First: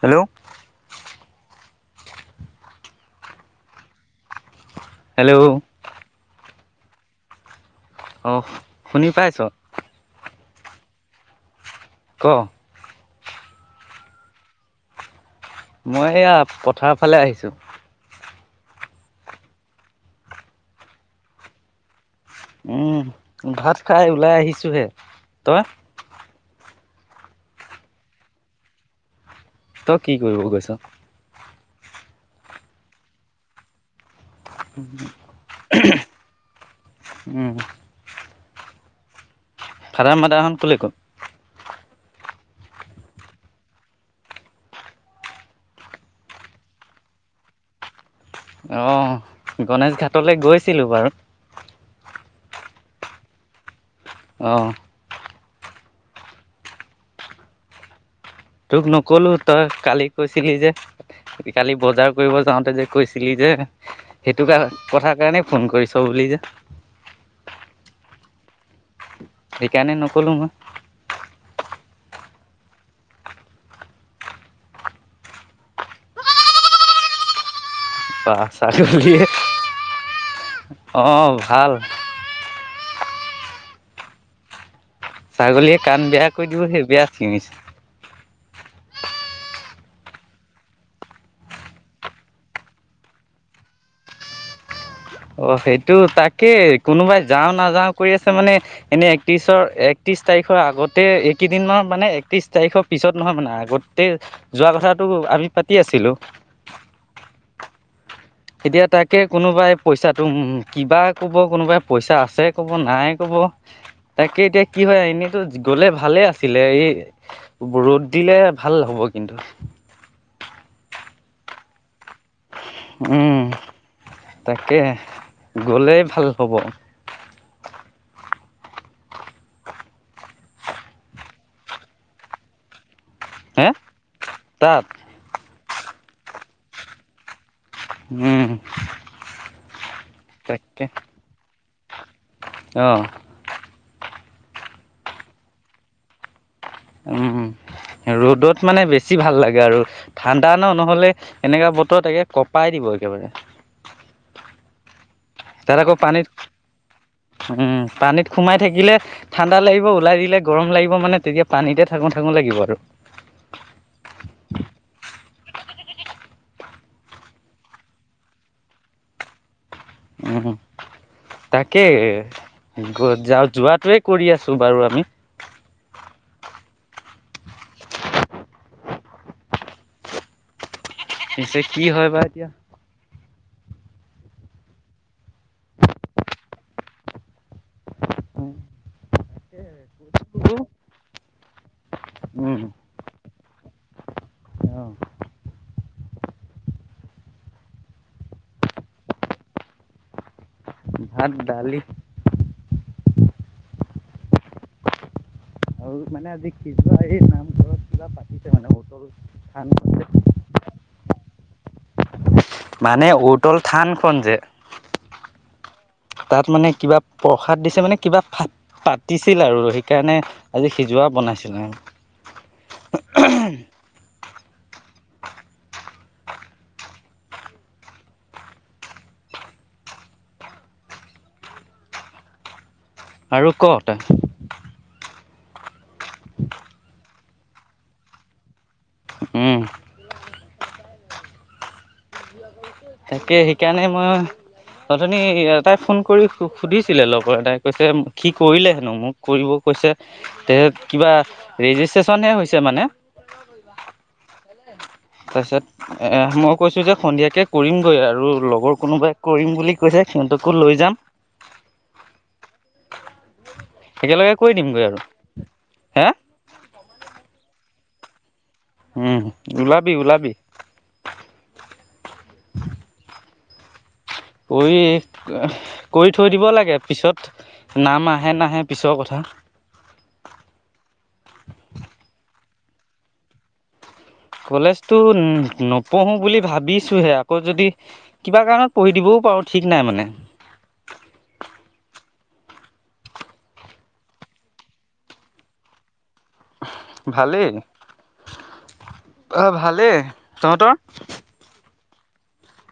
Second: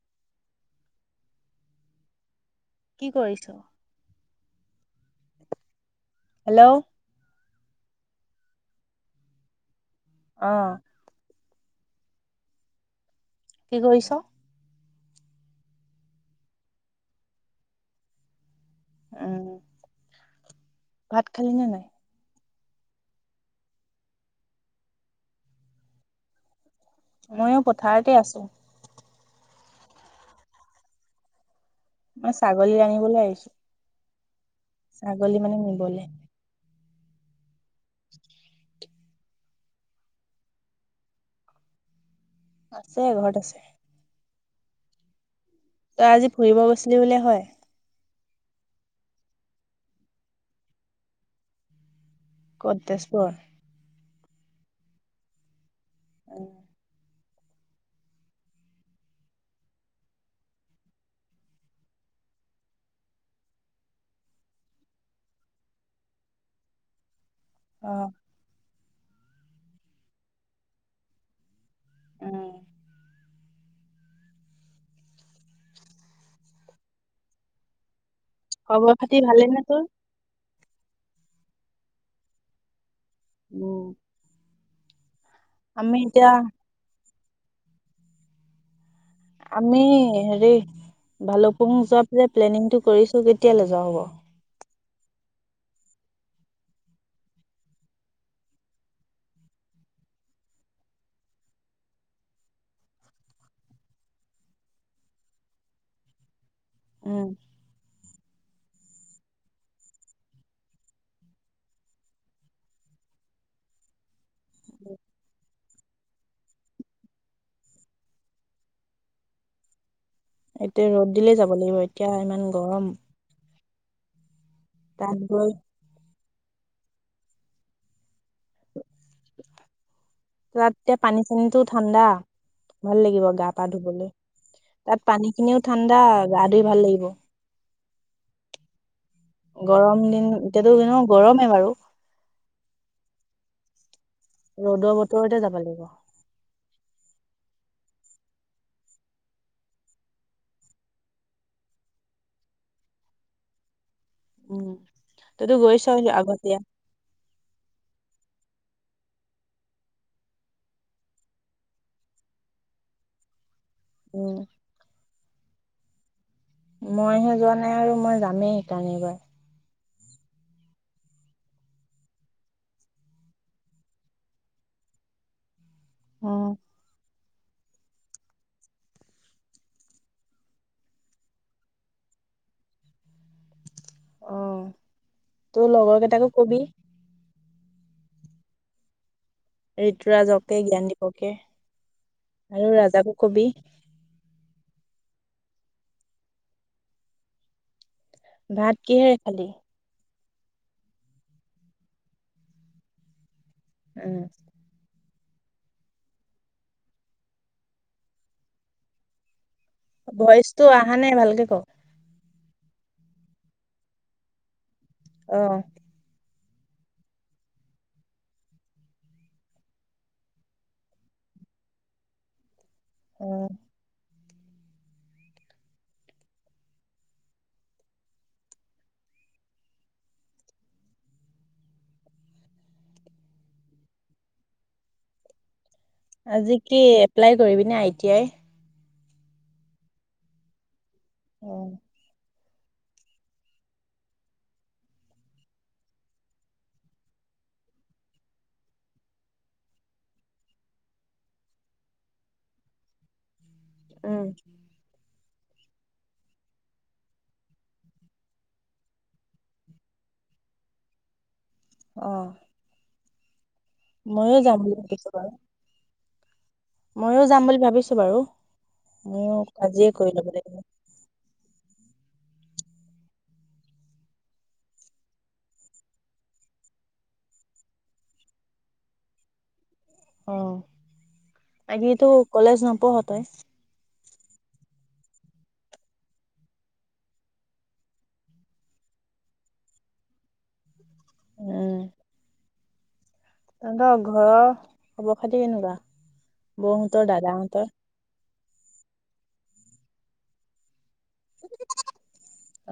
Hello কি কৰিছ hello hello অ শুনি পাইছ আহ ক কি কৰিছ মই এইয়া পথাৰ ফালে আহিছোঁ উম ভাত খালি নে নাই উম ভাত খাই ওলাই আহিছোঁ হে তই ময়ো পথাৰতে আছো তই কি কৰিব গৈছ মই ছাগলী ৰান্নিবলৈ আহিছো ছাগলী মানে নিবলৈ উম উ ভাদ মাদাখন কোলে ক'ত আছে ঘৰত আছে তই আজি ফুৰিব গৈছিলি ব হয় আহ গণেশ ঘাটলৈ গৈছিলো বাৰু কত তেজপুৰ আহঁ উ তোক নকলো তই কালি কৈছিলি যে কালি বজাৰ কৰিব যাওঁতে যে কৈছিলি যে সেইটো কাৰ কথ কাৰণেই ফোন কৰিছ বুলি যে আহ সেইকাৰণে নকলো মই উম বা আ চাক খবৰ লে খাতি ভালে নে তোৰ? অ ভাল উম ছাগলীয়ে আমি কাণ বেয়া এতিয়া কৰি দিব সেই বেয়া চিঞিছে আমি হেৰি ভালুকুম যোৱা প প্লেনিংটো কৰিছো কেতিয়ালৈ যা হ'ব অ সেইটো তাকেই কোনোবাই যাও নাযাও কৰি আছে মানে এনে একত্ৰিশৰ একত্ৰিশ তাৰিখৰ আগতে এইকেইদিনমানৰ মানে একত্ৰিশ তাৰিখৰ পিছত নহয় মানে আগতে যোৱা কথাটো আমি পাতি আছিলো উম এতিয়া তাকে কোনোবাই পইচাটোো কিবা কব কোনোবাই পইচা আছে কব নাই কব তাকে এতিয়া কি হয় এনেইতো গলে ভালে আছিলে এই ৰ'দ দিলে ভাল হ'ব কিন্তু এতিয়া ৰ'দ দিলে যাব লাগিব এতিয়া ইমান গৰম উম তাকে তাত গৈ গ'লেই ভাল হ'ব তাত এয়া পানী চানীটো ঠাণ্ডা ভাল লাগিব গা পা হে ধুবলৈ তাত পানী কিনিও ঠাণ্ডা গা ধই ভাল লাগিব উম গৰম দিন এতিয়াতো তাকে গৰমে বাৰু অ' ৰ'দৰ বতৰতে যাব লাগিব উম ৰ'দত মানে বেছি ভাল লাগে আৰু ঠাণ্ডা ন নহলে এনেককাা বতৰত তাকে কপাই দিব একেবাৰে উম তইতো তাত গৈছ আকৌ পানীত আগতীয়া উম পানীত সোমাই থাকিলে ঠাণ্ডা লাগিব ওলাই দিলে গৰম লাগিব মানে তেতিয়া পানীতে থঙো থাঙো লাগিব আৰু উম মইহে যোৱা নাই আৰু মই যামেই সেইকাৰণেবাৰ উম তাকেই, গৈ যা যোৱাটোৱে কৰি আছো বাৰু আমি। অঁ। [unintelligible] পিছে কি হয় বা এতিয়া। অঁ, তোৰ লগৰ কেইটাকো কবি। [unintelligible] ঋতুৰাজকে, জ্ঞানদীপকে আৰু ৰাজাকো কবি। অঁ। ভাত কিহেৰে খালি। ভাত দালি। উম। আৰু মানে আজি পিছবেলা এই নামঘৰত কিবা পাতিছে মানে [unintelligible] ভইচতটো অহা নাই ভালকে ক। মানে উতল থানখন যে অঁ। তাত মানে কিবা প্ৰসাদ দিছে মানে কিবা পাতিছিল আৰু সেইকাৰণে আজি সিজোৱা বনাইছিল অ আৰু। [unintelligible] আৰু ক'ত। আজি কি এপ্লাই কৰিবিনে আই টি আই। উম। অঁ। তাকে সেইকাৰণে মই অথনি এটাই ফোন কৰি সুধিছিলে লগৰ এটাই কৈছে কি কৰিলে হেনো মোক কৰিব কৈছে তে কিবা ৰেজিষ্ট্ৰেশচনহে হৈছে মানে। উম। তাৰ পিছত এ মই কৈছো যে সন্ধিয়াকে কৰিমগৈ আৰু লগৰ কোনোবাই কৰিম বুলি কৈছে সিহঁতকো লৈ যাম। অঁ। একেলগে কৰি দিমগৈ আৰু। ভাবিছো বাৰু হে। ময়ো যাম বুলি ভাবিছো বাৰু। উম, ময়ো আজিয়ে কৰি ল'ব ওলাবি-ওলাবি। [inaudible] লাগিব কৰি-কৰি থৈ দিব লাগে, পিছত নাম আহে নাহে পিছৰ কথা। অঁ [unintelligible] কলেজ নপঢ় তই। কলেজতো নপঢ়ো বুলি ভাবিছোহে আকৌ যদি কিবা কাৰণত পঢ়ি দিবও পাৰো ঠিক নাই মানে। উম। তহঁতৰ ঘৰৰ খবৰ খাতি কেনেকুৱা। বৌ হতৰ, দাদা হতৰ। অঁ ভালেই, তহঁতৰ।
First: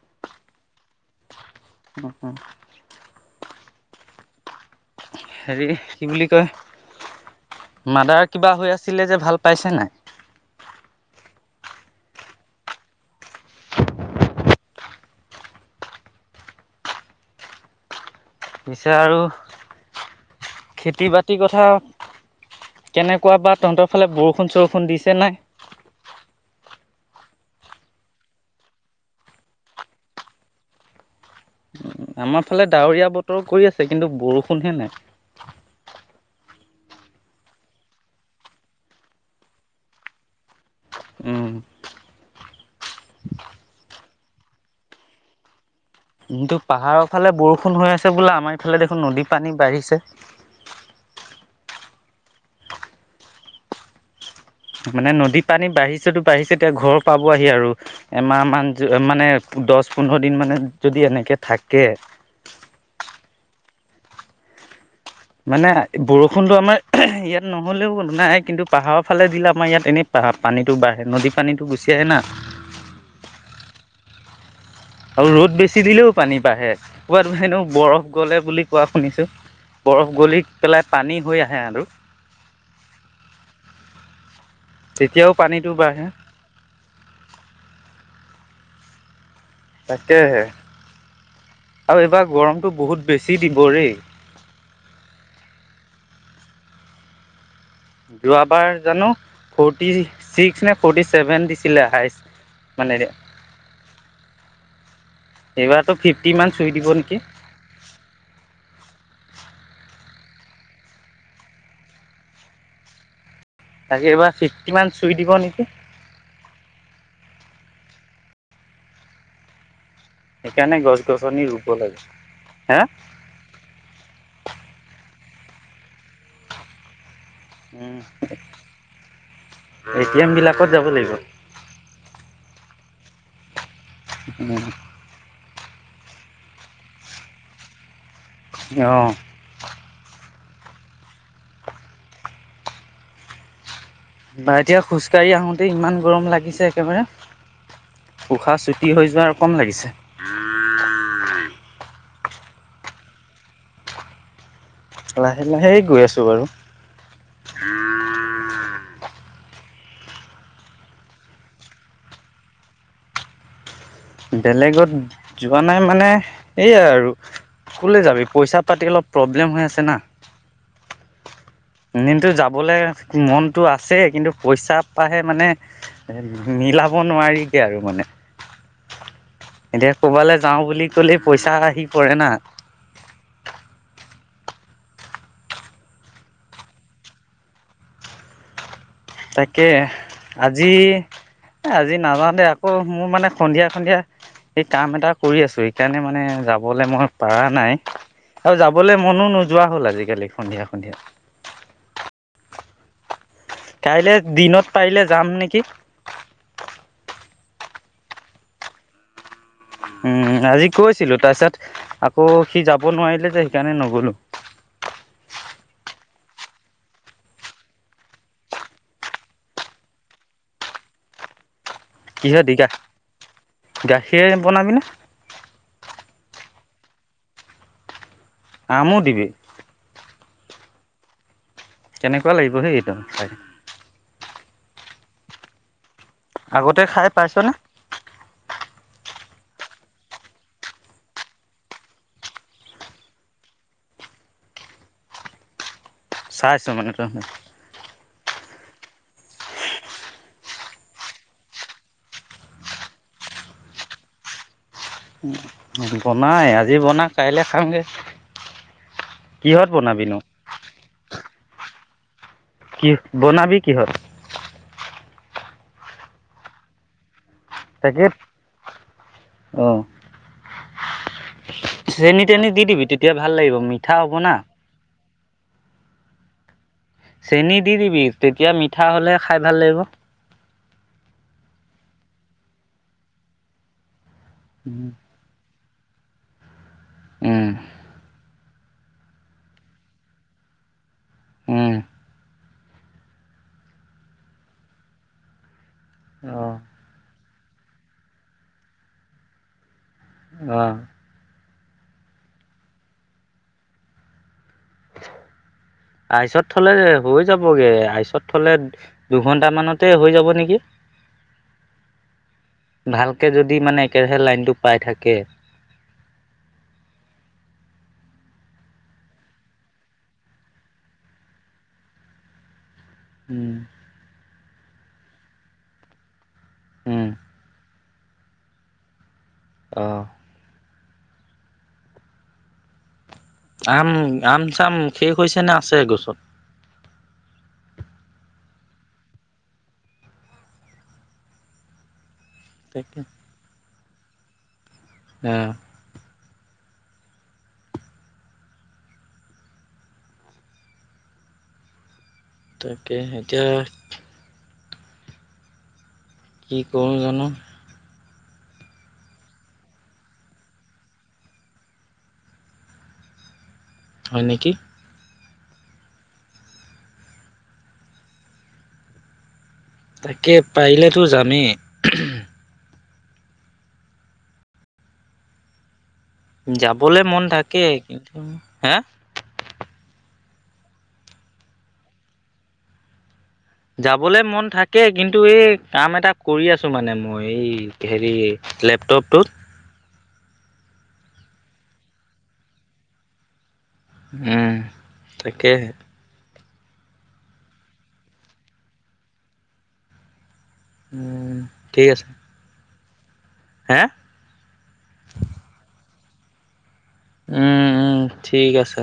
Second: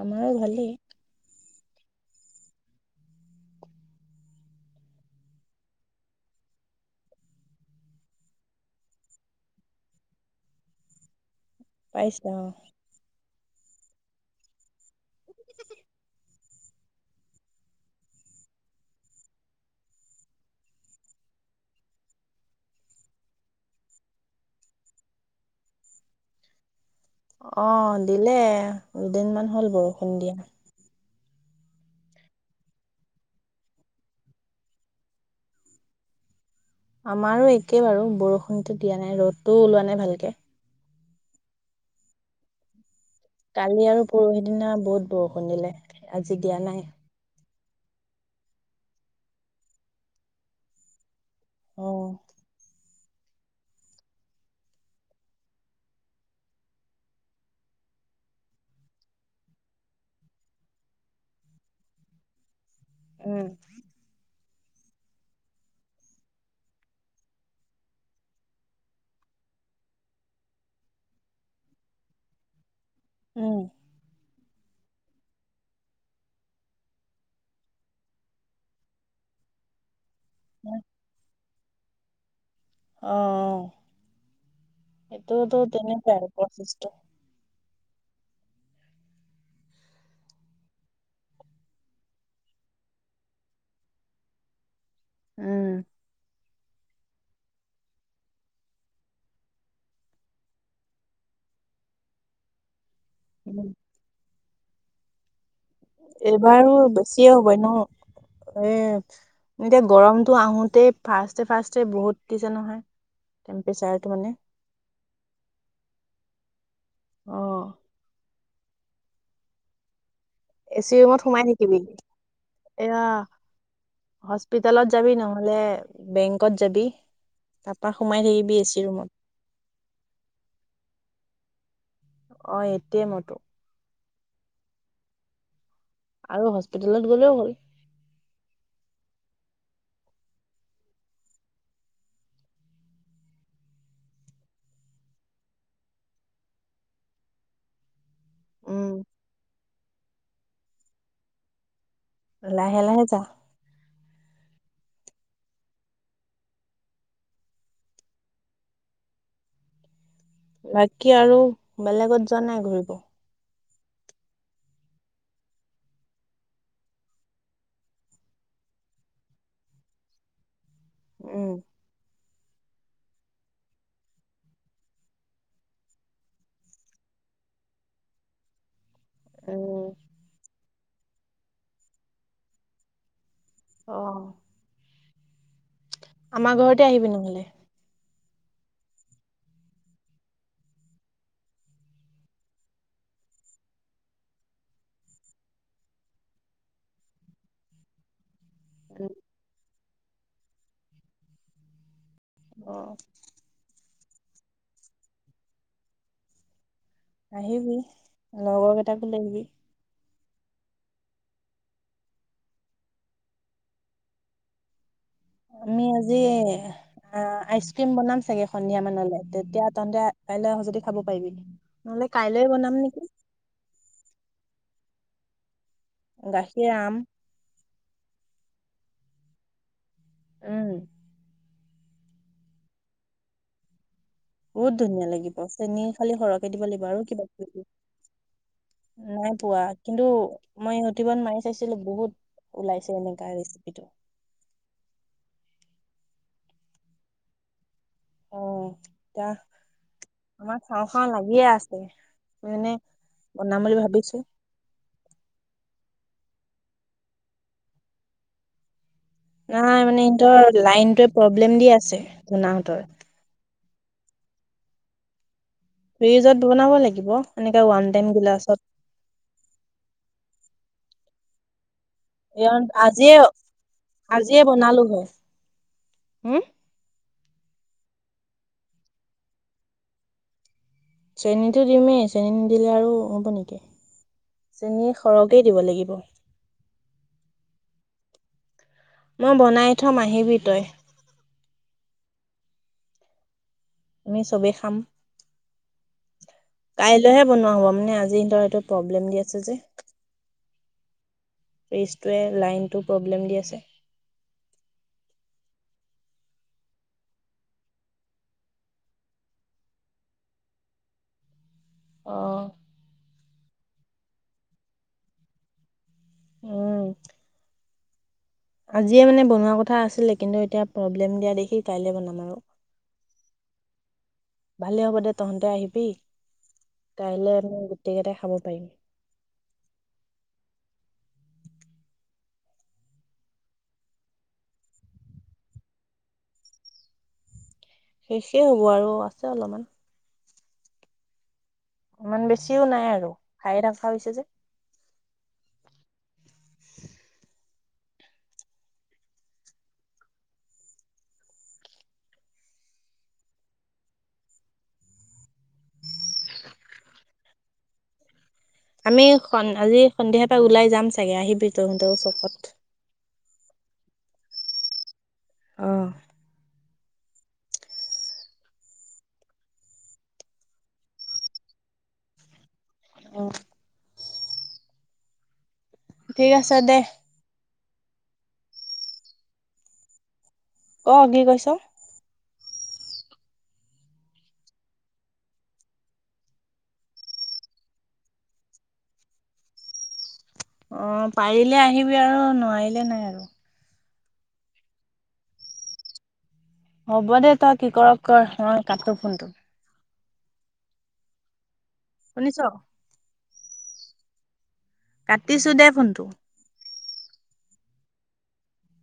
আমাৰো ভালেই। [unintelligible] হেৰি কি বুলি কয়, মাদাৰ কিবা হৈ আছিলে যে ভাল পাইছে নাই। পাইছে অ। পিছে আৰু খেতি বাতিৰ কথা কেনেকুৱা বা তহঁতৰ ফালে বৰষুণ চৰষুণ দিছে নাই। অঁ দিলে দুদিনমান হ'ল বৰষুণ দিয়া। উ আমাৰ ফালে ডাৱৰীয়া বতৰো কৰি আছে কিন্তু বৰষুণহে নাই আমাৰো একে বাৰু বৰষুণো দিয়া নাই ৰ'দটো ওলোৱা নাই ভালকে উম। কালি আৰু পৰহি দিনা বহুত বৰষুণ দিলে। আজি কিন্তু দিয়া নাই পাহাৰৰ ফালে বৰষুণ ষুণ হৈ আছে বোলে আমাৰ ইফালে দেখোন নদী পানী বাঢ়িছে অ মানে নদী পানী বাঢ়িছেতো বাঢ়িছে এতিয়া ঘৰ পাবহি আৰু এমাহ মান মানে দহ পোন্ধৰ দিন মানে যদি এনেকে থাকে উম মানে বৰষুণতো আমাৰ ইয়াত নহলেও নাই কিন্তু পাহাৰৰ ফালে দিলে আমাৰ ইয়াত এনেই পাহ পানীটো বাঢ়ে নদী পানীতটো গুচি আহে না উ আৰু ৰ'দ বেছি দিলেও পানী বাঢ়ে ক'ৰবাতোনো বৰফ গলে বুলি কোৱা শুনিছো বৰফ গলি পেলাই পানী হৈ আহে। হে আৰু আহ তেতিয়াও এইটোতো পানীটো বাঢ়ে তেনেকাই প্ৰচেছ টো তাকেহে আৰু এইবাৰ গৰমটো বহুত বেছি দিব ৰেই উম যোৱাবাৰ জানো ফৰ্টি ছিক্স নে ফৰ্টি চেভেন দিছিলে হাইষ্ট মানে উম। এইবাৰতো ফিফটি মান এইবাৰো চুই দিব নেকি বেছিয়ে হ'ব ন এ এতিয়া গৰম। তো আহোতেই ফাৰ্ষ্টে ফাৰ্ষ্টে বহুত দিছে নহয়। টেম্পেচাৰটো তাকে মানে এইবাৰ ছিক্সটি মান চুই দিব নেকি? অঁ সেইকাৰণে এ চি গছ ৰুমত গছনি সোমাই ৰুব থাকিবি লাগে হা এয়া হস্পিতেলত যাবি ন নহলে বেংকত যাবি। তাৰপা সোমাই থাকিবি এচি ৰুমত এ টি এম বিলাকত যাব লাগিব। অঁ এ টি এমতো ম আৰু হস্পিতেলত গ'লেও হ'ল। অ বা এতিয়া খোজ কাঢ়ি আহোতে ইমান গৰম লাগিছে একেবাৰে উশাহ উম, চুটি হৈ যোৱাৰ কম লাগিছে লাহে লাহে যা লাহে লাহে গৈ আছো বাৰু। বাকী আৰু বেলেগত যোৱা নাই ঘূৰিব। বেলেগত যোৱা নাই মানে এইয়াই আৰু কলৈ যাবি পইচা পাতি অলপ প্ৰব্লেম হৈ আছে না। উম। এনেটো যাবলে মনটো আছে কিন্তু পইচা পাহে মানে মিলাব নোৱাৰিগে আৰু মানে এতিয়া উম, ক'বালৈ যাও বুলি। লে পইচা আহি পৰে না। আহ। আমাৰ ঘৰতে আহিবি নহলে। তাকে আজি আজি নাযাওঁতে আকৌ মোৰ মানে সন্ধিয়া সন্ধিয়া এই কাম এটা কৰি আছো সেইকাৰণে মানে যাবলৈ মই পৰা নাই আৰু যাবলৈ মনো নোযোৱা হ'ল আজি কালি সন্ধিয়া সন্ধিয়া অ কাইলৈ দিনত পাৰিলে যাম নেকি আহিবি লগৰ কেইটাকো লৈ আহিবি উম আজি কৈছিলো তাৰ পিছত আকৌ সি যাব নোৱাৰিলে যে সেইকাৰণে নগলো আমি আজি আইচ ক্ৰীম বনাম চাগে সন্ধিয়া মানলৈ তেতিয়া তহতে কাইলৈ আহ যদি খাব পাৰিবি নহলে কিহ কাইলৈ দি গা বনাম নেকি গাখীৰ বনাবিনে গাখীৰ আম আমু দিবি উম কেনেকুৱা লাগিব সিটো হয় বহুত ধুনীয়া লাগিব চেনী খালি সৰহকে দিব আগতে লাগিব আৰু খাই কিবা পাইছনে? নাই পোৱা কিন্তু মই ইউটিউবত মাৰি চাইছিলো বহুত ওলাইছে এনেকা ৰেচিপিটো চাইছ মানে তই অ এতিয়া আমাৰ খাওঁ খাওঁ লাগিয়ে আছে মানে বনাম বুলি ভাবিছো বনাই আজি বনা কাইলে খামগে কিহত নাই মানে বনাবিনো? সিহঁতৰ লাইনটোৱে প্ৰব্লেম দি আছে ধূনাহঁতৰ কি বনাবি কি হ'ল ফ্ৰিজত বনাব লাগিব এনেকে ওৱান তাকে টাইম গিলাছত অ চেনি এ তেনি দি দিবি আজিয়ে তেতিয়া ভাল লাগিব মিঠা হ'ব না উম চেনী দি দিবি তেতিয়া মিঠা হলে খাই ভাল লাগিব চেনীটো দিমেই চেনী নিদিলে আৰু হ'ব নেকি উম চেনি সৰহকে দিব লাগিব [inaudible] উম মই বনাই থম আহিবি তই উম আমি চবেই খাম আহ কাইলৈহে বনোৱা হ'ব মানে আজি সিহতৰ সটো প্ৰব্লেম দি আছে যে অ ফ্ৰিজটোৱে লাইনটো প্ৰব্লেম দি আছে আইচত থলে হৈ যাবগে আইচত থলে দুঘন্টা মানতে হৈ যাব নেকি অ'। ভালকৈ যদি মানে একেৰাহে লাইনটো পাই থাকে উম আজিয়ে মানে বনোৱা কথা আছিলে কিন্তু এতিয়া প্ৰব্লেম দিয়া দেখি কাইলে বনাম আৰু উম ভালে হ'ব দে তহঁতে আহিবি উম কাইলৈ ন গোটেইকেইটা খাব পাৰিবি আহঁ আম আম চাম শেষ হৈছে নে আছে গছত শেষেই হ'ব আৰু আছে অলপমান ইমান বেছিও নাই তাকে আৰু খাই থাকো তাৰ পাছত হৈছে যে অ তাকে এতিয়া কি কৰোঁ জানো আমি আজি সন্ধিয়াৰ পৰা ওলাই যাম চাগে আহিবি ত তহঁতৰ চকত হয় নেকি আঁহ তাকে পাৰিলেতো যামেই আঁহ ঠিক আছে দে যাবলে মন থাক কিন্তু হাঁ ক কি কৈছ যাবলে মন থাকে কিন্তু এই কাম এটা কৰি আছো মানে মই এই হেৰি লেপটপটোত অঁ পাৰিলে আহিবি আৰু নোৱাৰিলে নাই আৰু উম তাকেহে হ'ব দে তই কি কৰ কৰ মই কাটো ফোনটো উম ঠিক আছে শুনিছ হে কাটিছো দে ফোনটো উম উম ঠিক আছে